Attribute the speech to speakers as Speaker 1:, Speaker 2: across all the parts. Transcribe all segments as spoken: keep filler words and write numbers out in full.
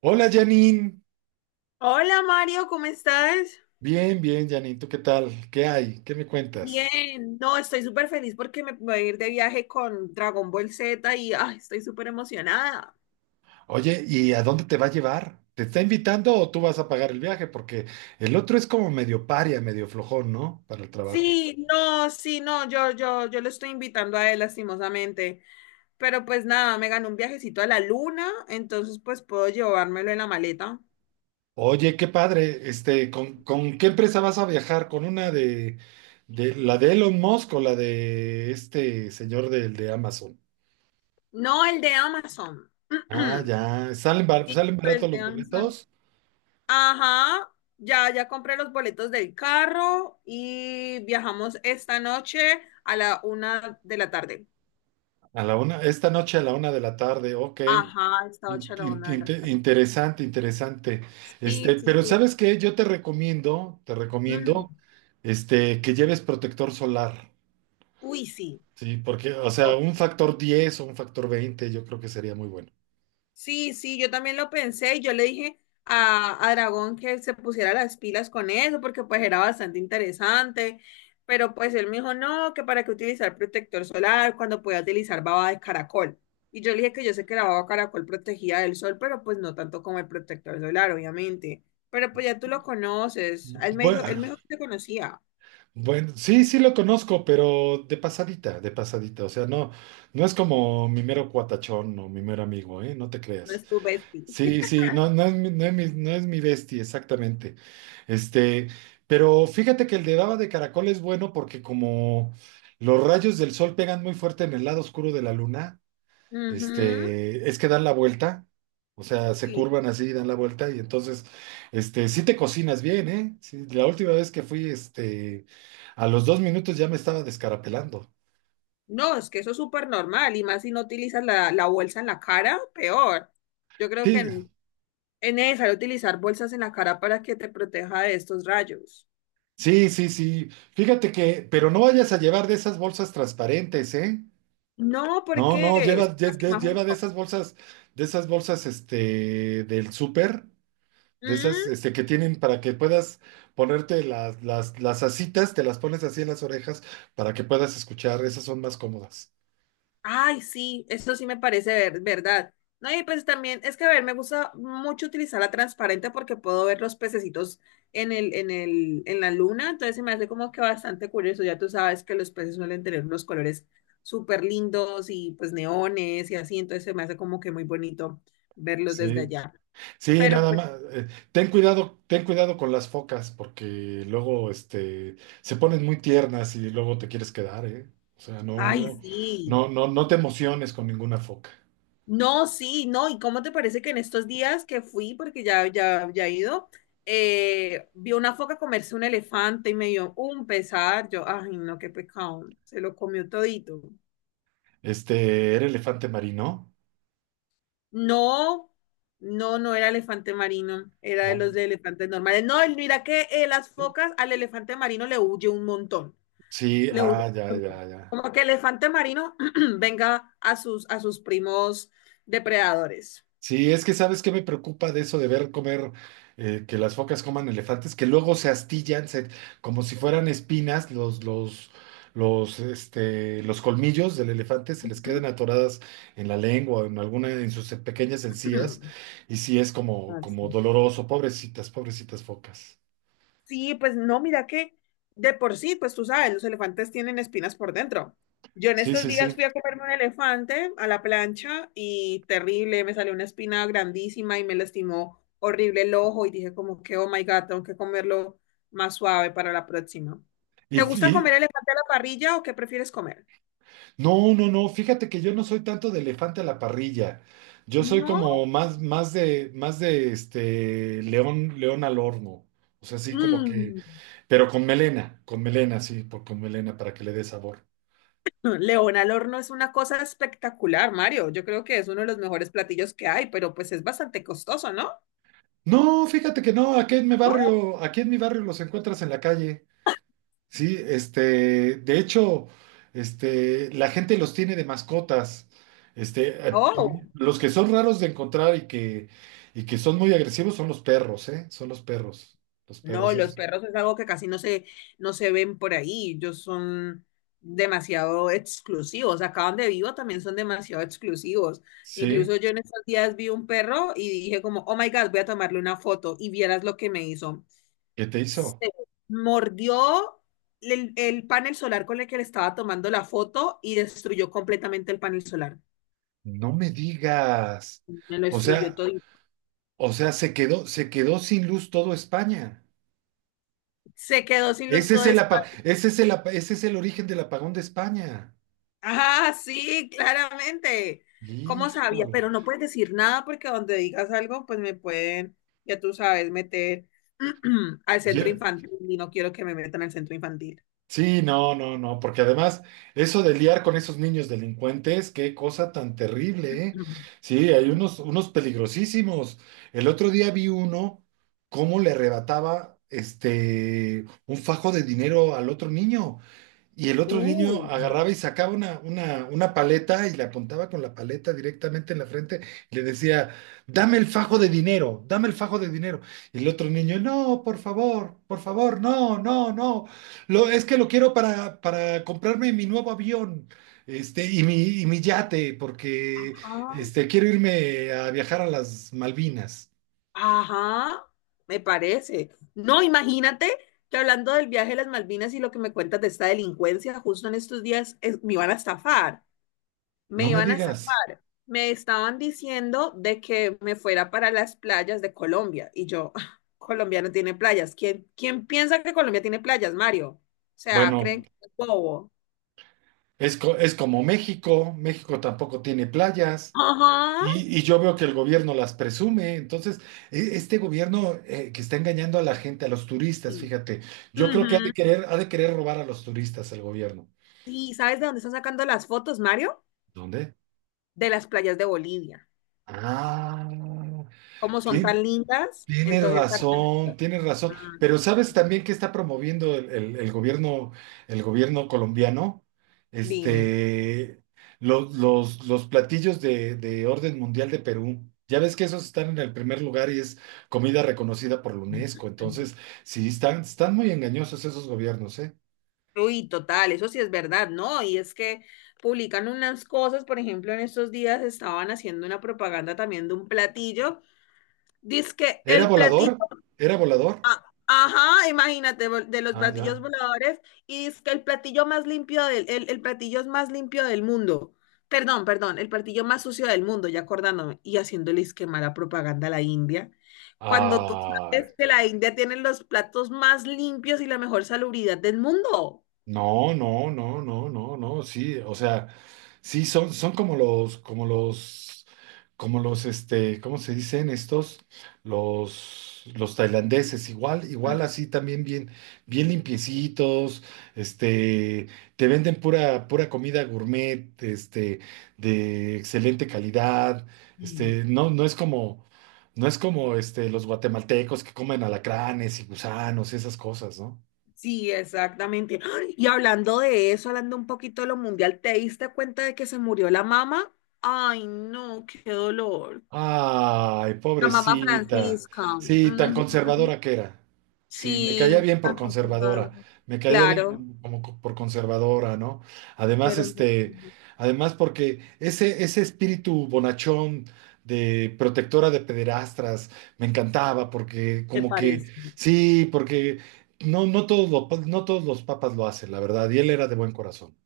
Speaker 1: Hola Janine,
Speaker 2: Hola Mario, ¿cómo estás?
Speaker 1: bien, bien Janine, ¿tú qué tal? ¿Qué hay? ¿Qué me cuentas?
Speaker 2: Bien, no, estoy súper feliz porque me voy a ir de viaje con Dragon Ball Z y ay, estoy súper emocionada.
Speaker 1: Oye, ¿y a dónde te va a llevar? ¿Te está invitando o tú vas a pagar el viaje? Porque el otro es como medio paria, medio flojón, ¿no? Para el trabajo.
Speaker 2: Sí, no, sí, no, yo, yo, yo lo estoy invitando a él lastimosamente, pero pues nada, me ganó un viajecito a la luna, entonces pues puedo llevármelo en la maleta.
Speaker 1: Oye, qué padre, este, ¿con, con qué empresa vas a viajar? ¿Con una de, de la de Elon Musk o la de este señor del de Amazon?
Speaker 2: No, el de Amazon.
Speaker 1: Ah, ya, salen, bar-
Speaker 2: Sí,
Speaker 1: salen
Speaker 2: el
Speaker 1: baratos
Speaker 2: de
Speaker 1: los
Speaker 2: Amazon.
Speaker 1: boletos.
Speaker 2: Ajá, ya, ya compré los boletos del carro y viajamos esta noche a la una de la tarde.
Speaker 1: A la una, esta noche a la una de la tarde, ok.
Speaker 2: Ajá, esta noche
Speaker 1: In-
Speaker 2: a la
Speaker 1: in-
Speaker 2: una de la
Speaker 1: inte-
Speaker 2: tarde.
Speaker 1: Interesante, interesante.
Speaker 2: Sí,
Speaker 1: Este,
Speaker 2: sí.
Speaker 1: pero ¿sabes qué? Yo te recomiendo, te
Speaker 2: Mm,
Speaker 1: recomiendo, este, que lleves protector solar,
Speaker 2: uy, sí.
Speaker 1: ¿sí? Porque, o sea, un factor diez o un factor veinte yo creo que sería muy bueno.
Speaker 2: Sí, sí, yo también lo pensé y yo le dije a, a Dragón que se pusiera las pilas con eso porque pues era bastante interesante, pero pues él me dijo, no, que para qué utilizar protector solar cuando podía utilizar baba de caracol. Y yo le dije que yo sé que la baba de caracol protegía del sol, pero pues no tanto como el protector solar, obviamente. Pero pues ya tú lo conoces, él me dijo,
Speaker 1: Bueno,
Speaker 2: él me dijo que te conocía,
Speaker 1: bueno, sí, sí lo conozco, pero de pasadita, de pasadita. O sea, no, no es como mi mero cuatachón o mi mero amigo, ¿eh? No te
Speaker 2: no
Speaker 1: creas.
Speaker 2: es tu bestie.
Speaker 1: Sí, sí, no, no es mi, no es mi, no es mi bestia, exactamente. Este, pero fíjate que el de baba de caracol es bueno porque como los rayos del sol pegan muy fuerte en el lado oscuro de la luna,
Speaker 2: Ujú.
Speaker 1: este, es que dan la vuelta, o sea, se curvan así, dan la vuelta, y entonces, este, sí te cocinas bien, ¿eh? Sí, la última vez que fui, este, a los dos minutos ya me estaba descarapelando.
Speaker 2: No, es que eso es súper normal y más si no utilizas la, la bolsa en la cara, peor. Yo creo que
Speaker 1: Sí,
Speaker 2: en- es necesario utilizar bolsas en la cara para que te proteja de estos rayos.
Speaker 1: sí, sí, sí. Fíjate que, pero no vayas a llevar de esas bolsas transparentes, ¿eh?
Speaker 2: No, ¿por
Speaker 1: No,
Speaker 2: qué?
Speaker 1: no,
Speaker 2: Es
Speaker 1: lleva,
Speaker 2: más
Speaker 1: lle-
Speaker 2: que
Speaker 1: lle-
Speaker 2: más
Speaker 1: lleva de
Speaker 2: junto.
Speaker 1: esas bolsas, de esas bolsas, este, del súper. De
Speaker 2: Mm.
Speaker 1: esas este, que tienen para que puedas ponerte las, las, las asitas, te las pones así en las orejas para que puedas escuchar, esas son más cómodas.
Speaker 2: Ay, sí, eso sí me parece ver- verdad. No, y pues también es que, a ver, me gusta mucho utilizar la transparente porque puedo ver los pececitos en el, en el, en la luna, entonces se me hace como que bastante curioso. Ya tú sabes que los peces suelen tener unos colores súper lindos y pues neones y así, entonces se me hace como que muy bonito verlos desde
Speaker 1: Sí,
Speaker 2: allá.
Speaker 1: sí,
Speaker 2: Pero
Speaker 1: nada
Speaker 2: pues,
Speaker 1: más. Eh, ten cuidado, ten cuidado con las focas, porque luego este, se ponen muy tiernas y luego te quieres quedar, ¿eh? O sea, no,
Speaker 2: ay,
Speaker 1: no,
Speaker 2: sí.
Speaker 1: no, no, no te emociones con ninguna foca.
Speaker 2: No, sí, no, ¿y cómo te parece que en estos días que fui, porque ya, ya, ya he ido, eh, vi una foca comerse un elefante y me dio un pesar, yo, ay, no, qué pecado, se lo comió todito.
Speaker 1: Este, ¿era elefante marino?
Speaker 2: No, no, no era elefante marino, era de los
Speaker 1: Ah.
Speaker 2: de elefantes normales. No, y mira que eh, las focas al elefante marino le huye un montón,
Speaker 1: Sí,
Speaker 2: le huye
Speaker 1: ah, ya,
Speaker 2: un
Speaker 1: ya,
Speaker 2: montón.
Speaker 1: ya.
Speaker 2: Como que el elefante marino venga a sus, a sus primos depredadores.
Speaker 1: Sí, es que sabes qué me preocupa de eso de ver comer, eh, que las focas coman elefantes, que luego se astillan, se- como si fueran espinas, los, los, los, este, los colmillos del elefante se les quedan atoradas en la lengua, o en alguna, en sus pequeñas encías, y sí es como, como
Speaker 2: Así.
Speaker 1: doloroso, pobrecitas, pobrecitas focas.
Speaker 2: Sí, pues no, mira que de por sí, pues tú sabes, los elefantes tienen espinas por dentro. Yo en
Speaker 1: Sí,
Speaker 2: estos
Speaker 1: sí,
Speaker 2: días fui
Speaker 1: sí.
Speaker 2: a comerme un elefante a la plancha y terrible, me salió una espina grandísima y me lastimó horrible el ojo y dije como que, oh my God, tengo que comerlo más suave para la próxima. ¿Te gusta comer
Speaker 1: Y,
Speaker 2: elefante a la parrilla o qué prefieres comer?
Speaker 1: no, no, no, fíjate que yo no soy tanto de elefante a la parrilla. Yo soy
Speaker 2: No.
Speaker 1: como más, más de, más de este león, león al horno. O sea, así como que,
Speaker 2: Mm.
Speaker 1: pero con melena, con melena, sí, por, con melena para que le dé sabor.
Speaker 2: León al horno es una cosa espectacular, Mario. Yo creo que es uno de los mejores platillos que hay, pero pues es bastante costoso, ¿no?
Speaker 1: No, fíjate que no, aquí en mi barrio, aquí en mi barrio los encuentras en la calle. Sí, este, de hecho, este, la gente los tiene de mascotas. Este, eh,
Speaker 2: Oh.
Speaker 1: los que son raros de encontrar y que, y que son muy agresivos son los perros, ¿eh? Son los perros. Los
Speaker 2: No,
Speaker 1: perros
Speaker 2: los
Speaker 1: es-
Speaker 2: perros es algo que casi no se, no se ven por ahí. Ellos son demasiado exclusivos. Acá donde vivo también son demasiado exclusivos.
Speaker 1: Sí,
Speaker 2: Incluso yo en estos días vi un perro y dije como, oh my God, voy a tomarle una foto y vieras lo que me hizo.
Speaker 1: ¿qué te hizo?
Speaker 2: Se mordió el, el panel solar con el que le estaba tomando la foto y destruyó completamente el panel solar.
Speaker 1: No me digas.
Speaker 2: Me lo
Speaker 1: O
Speaker 2: destruyó
Speaker 1: sea,
Speaker 2: todo.
Speaker 1: o sea, se quedó, se quedó sin luz todo España.
Speaker 2: Se quedó sin luz
Speaker 1: Ese
Speaker 2: todo.
Speaker 1: es el, apa- ese es el, apa- ese es el origen del apagón de España.
Speaker 2: Ah, sí, claramente. ¿Cómo sabía?
Speaker 1: Híjole.
Speaker 2: Pero no puedes decir nada porque donde digas algo, pues me pueden, ya tú sabes, meter al centro
Speaker 1: Ya-
Speaker 2: infantil y no quiero que me metan al centro infantil.
Speaker 1: sí, no, no, no, porque además eso de liar con esos niños delincuentes, qué cosa tan terrible, ¿eh? Sí, hay unos, unos peligrosísimos. El otro día vi uno cómo le arrebataba este un fajo de dinero al otro niño. Y el otro niño
Speaker 2: Uy, no.
Speaker 1: agarraba y sacaba una, una, una paleta y le apuntaba con la paleta directamente en la frente y le decía, dame el fajo de dinero, dame el fajo de dinero. Y el otro niño, no, por favor, por favor, no, no, no. Lo, es que lo quiero para, para comprarme mi nuevo avión, este, y mi, y mi yate, porque
Speaker 2: Ajá.
Speaker 1: este, quiero irme a viajar a las Malvinas.
Speaker 2: Ajá, me parece. No, imagínate que hablando del viaje a las Malvinas y lo que me cuentas de esta delincuencia, justo en estos días es- me iban a estafar. Me
Speaker 1: No me
Speaker 2: iban a
Speaker 1: digas.
Speaker 2: zafar. Me estaban diciendo de que me fuera para las playas de Colombia. Y yo, "Ah, Colombia no tiene playas. ¿Quién, quién piensa que Colombia tiene playas, Mario? O sea,
Speaker 1: Bueno,
Speaker 2: creen que es bobo".
Speaker 1: es, co- es como México, México tampoco tiene playas.
Speaker 2: Ajá.
Speaker 1: Y, y yo veo que el gobierno las presume. Entonces, e- este gobierno eh, que está engañando a la gente, a los turistas,
Speaker 2: Sí.
Speaker 1: fíjate, yo creo que ha
Speaker 2: Ujú.
Speaker 1: de querer, ha de querer robar a los turistas el gobierno.
Speaker 2: Sí, ¿sabes de dónde están sacando las fotos, Mario?
Speaker 1: ¿Dónde?
Speaker 2: De las playas de Bolivia.
Speaker 1: Ah,
Speaker 2: Como son
Speaker 1: sí,
Speaker 2: tan lindas,
Speaker 1: tienes
Speaker 2: entonces sacan-
Speaker 1: razón, tienes razón.
Speaker 2: Ah,
Speaker 1: Pero ¿sabes también qué está promoviendo el, el- el gobierno, el gobierno colombiano?
Speaker 2: dime.
Speaker 1: Este, los, los, los platillos de, de orden mundial de Perú. Ya ves que esos están en el primer lugar y es comida reconocida por la UNESCO. Entonces, sí, están, están muy engañosos esos gobiernos, ¿eh?
Speaker 2: Uy, total, eso sí es verdad, ¿no? Y es que publican unas cosas, por ejemplo, en estos días estaban haciendo una propaganda también de un platillo. Dice
Speaker 1: ¿Era
Speaker 2: el platillo,
Speaker 1: volador? ¿Era volador?
Speaker 2: ajá, imagínate, vol- de los
Speaker 1: Ah,
Speaker 2: platillos
Speaker 1: ya.
Speaker 2: voladores, y dice el platillo más limpio del, el, el platillo es más limpio del mundo. Perdón, perdón, el platillo más sucio del mundo, ya acordándome, y haciéndole que mala propaganda a la India. Cuando tú
Speaker 1: Ah.
Speaker 2: sabes que la India tiene los platos más limpios y la mejor salubridad del mundo.
Speaker 1: No, no, no, no, no, no, sí, o sea, sí, son, son como los, como los, como los, este, ¿cómo se dicen estos? Los, los tailandeses, igual, igual así también bien, bien limpiecitos, este, te venden pura, pura comida gourmet, este, de excelente calidad,
Speaker 2: Mm.
Speaker 1: este, no, no es como, no es como, este, los guatemaltecos que comen alacranes y gusanos, esas cosas, ¿no?
Speaker 2: Sí, exactamente. ¡Ah! Y hablando de eso, hablando un poquito de lo mundial, ¿te diste cuenta de que se murió la mamá? Ay, no, qué dolor.
Speaker 1: Ay,
Speaker 2: La mamá
Speaker 1: pobrecita.
Speaker 2: Francisca.
Speaker 1: Sí, tan
Speaker 2: Ujú.
Speaker 1: conservadora que era. Sí, me caía
Speaker 2: Sí,
Speaker 1: bien por
Speaker 2: tan conservadora.
Speaker 1: conservadora. Me caía bien
Speaker 2: Claro,
Speaker 1: como, como co- por conservadora, ¿no? Además,
Speaker 2: era un-
Speaker 1: este, además porque ese, ese espíritu bonachón de protectora de pederastras me encantaba porque
Speaker 2: me
Speaker 1: como que
Speaker 2: parece.
Speaker 1: sí, porque no, no todos los, pa- no todos los papas lo hacen, la verdad, y él era de buen corazón.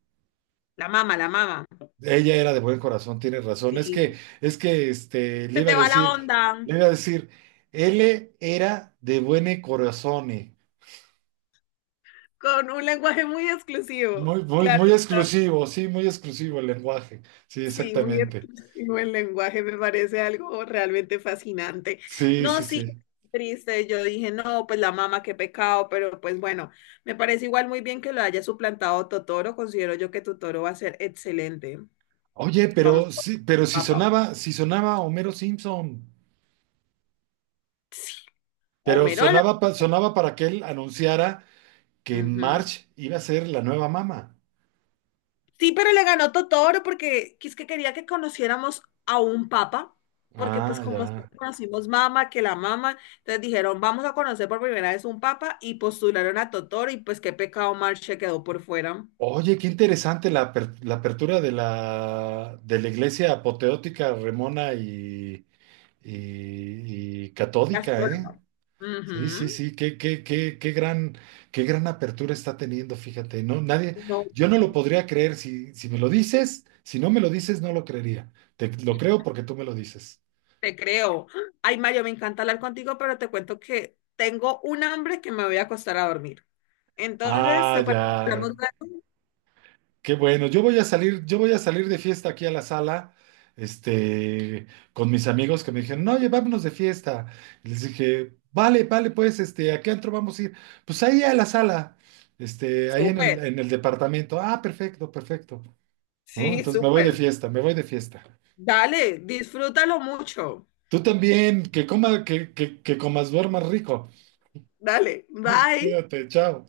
Speaker 2: La mamá, la mamá.
Speaker 1: Ella era de buen corazón, tienes razón. Es que,
Speaker 2: Sí.
Speaker 1: es que, este, le
Speaker 2: Se
Speaker 1: iba a
Speaker 2: te va la
Speaker 1: decir,
Speaker 2: onda
Speaker 1: le iba a decir, él era de buen corazón. Eh,
Speaker 2: con un lenguaje muy exclusivo.
Speaker 1: muy, muy,
Speaker 2: Claro.
Speaker 1: muy exclusivo, sí, muy exclusivo el lenguaje. Sí,
Speaker 2: Sí, muy
Speaker 1: exactamente.
Speaker 2: expresivo el lenguaje, me parece algo realmente fascinante.
Speaker 1: Sí,
Speaker 2: No,
Speaker 1: sí,
Speaker 2: sí,
Speaker 1: sí.
Speaker 2: triste, yo dije, no, pues la mamá, qué pecado, pero pues bueno, me parece igual muy bien que lo haya suplantado Totoro, considero yo que Totoro va a ser excelente.
Speaker 1: Oye,
Speaker 2: Vamos
Speaker 1: pero
Speaker 2: por
Speaker 1: sí, pero si
Speaker 2: papá.
Speaker 1: sonaba, si sonaba Homero Simpson,
Speaker 2: Sí.
Speaker 1: pero
Speaker 2: Homerola.
Speaker 1: sonaba, pa- sonaba para que él anunciara que
Speaker 2: Ujú.
Speaker 1: Marge iba a ser la nueva mamá.
Speaker 2: Sí, pero le ganó Totoro porque es que quería que conociéramos a un papa, porque pues
Speaker 1: Ah,
Speaker 2: como
Speaker 1: ya.
Speaker 2: siempre conocimos mama, que la mama, entonces dijeron, vamos a conocer por primera vez un papa y postularon a Totoro y pues qué pecado Marche quedó por fuera.
Speaker 1: Oye, qué interesante la, aper- la apertura de la, de la iglesia apoteótica, remona y, y- y catódica, ¿eh?
Speaker 2: Astróloga.
Speaker 1: Sí, sí,
Speaker 2: Ujú.
Speaker 1: sí, qué, qué, qué, qué gran, qué gran apertura está teniendo, fíjate, no, nadie,
Speaker 2: No,
Speaker 1: yo no lo podría creer si, si me lo dices, si no me lo dices, no lo creería. Te lo creo porque tú me lo dices.
Speaker 2: te creo. Ay, Mario, me encanta hablar contigo, pero te cuento que tengo un hambre que me voy a acostar a dormir. Entonces,
Speaker 1: Ah,
Speaker 2: ¿te parece que
Speaker 1: ya,
Speaker 2: hablamos luego?
Speaker 1: qué bueno. Yo voy a salir, yo voy a salir de fiesta aquí a la sala, este, con mis amigos que me dijeron, no, oye, vámonos de fiesta. Y les dije, vale, vale, pues, este, ¿a qué antro vamos a ir? Pues ahí a la sala, este, ahí en el,
Speaker 2: Súper.
Speaker 1: en el departamento. Ah, perfecto, perfecto. ¿No?
Speaker 2: Sí,
Speaker 1: Entonces me voy de
Speaker 2: súper.
Speaker 1: fiesta, me voy de fiesta.
Speaker 2: Dale, disfrútalo mucho.
Speaker 1: Tú también, que coma, que, que, que comas, duermas rico.
Speaker 2: Dale, bye.
Speaker 1: Cuídate, chao.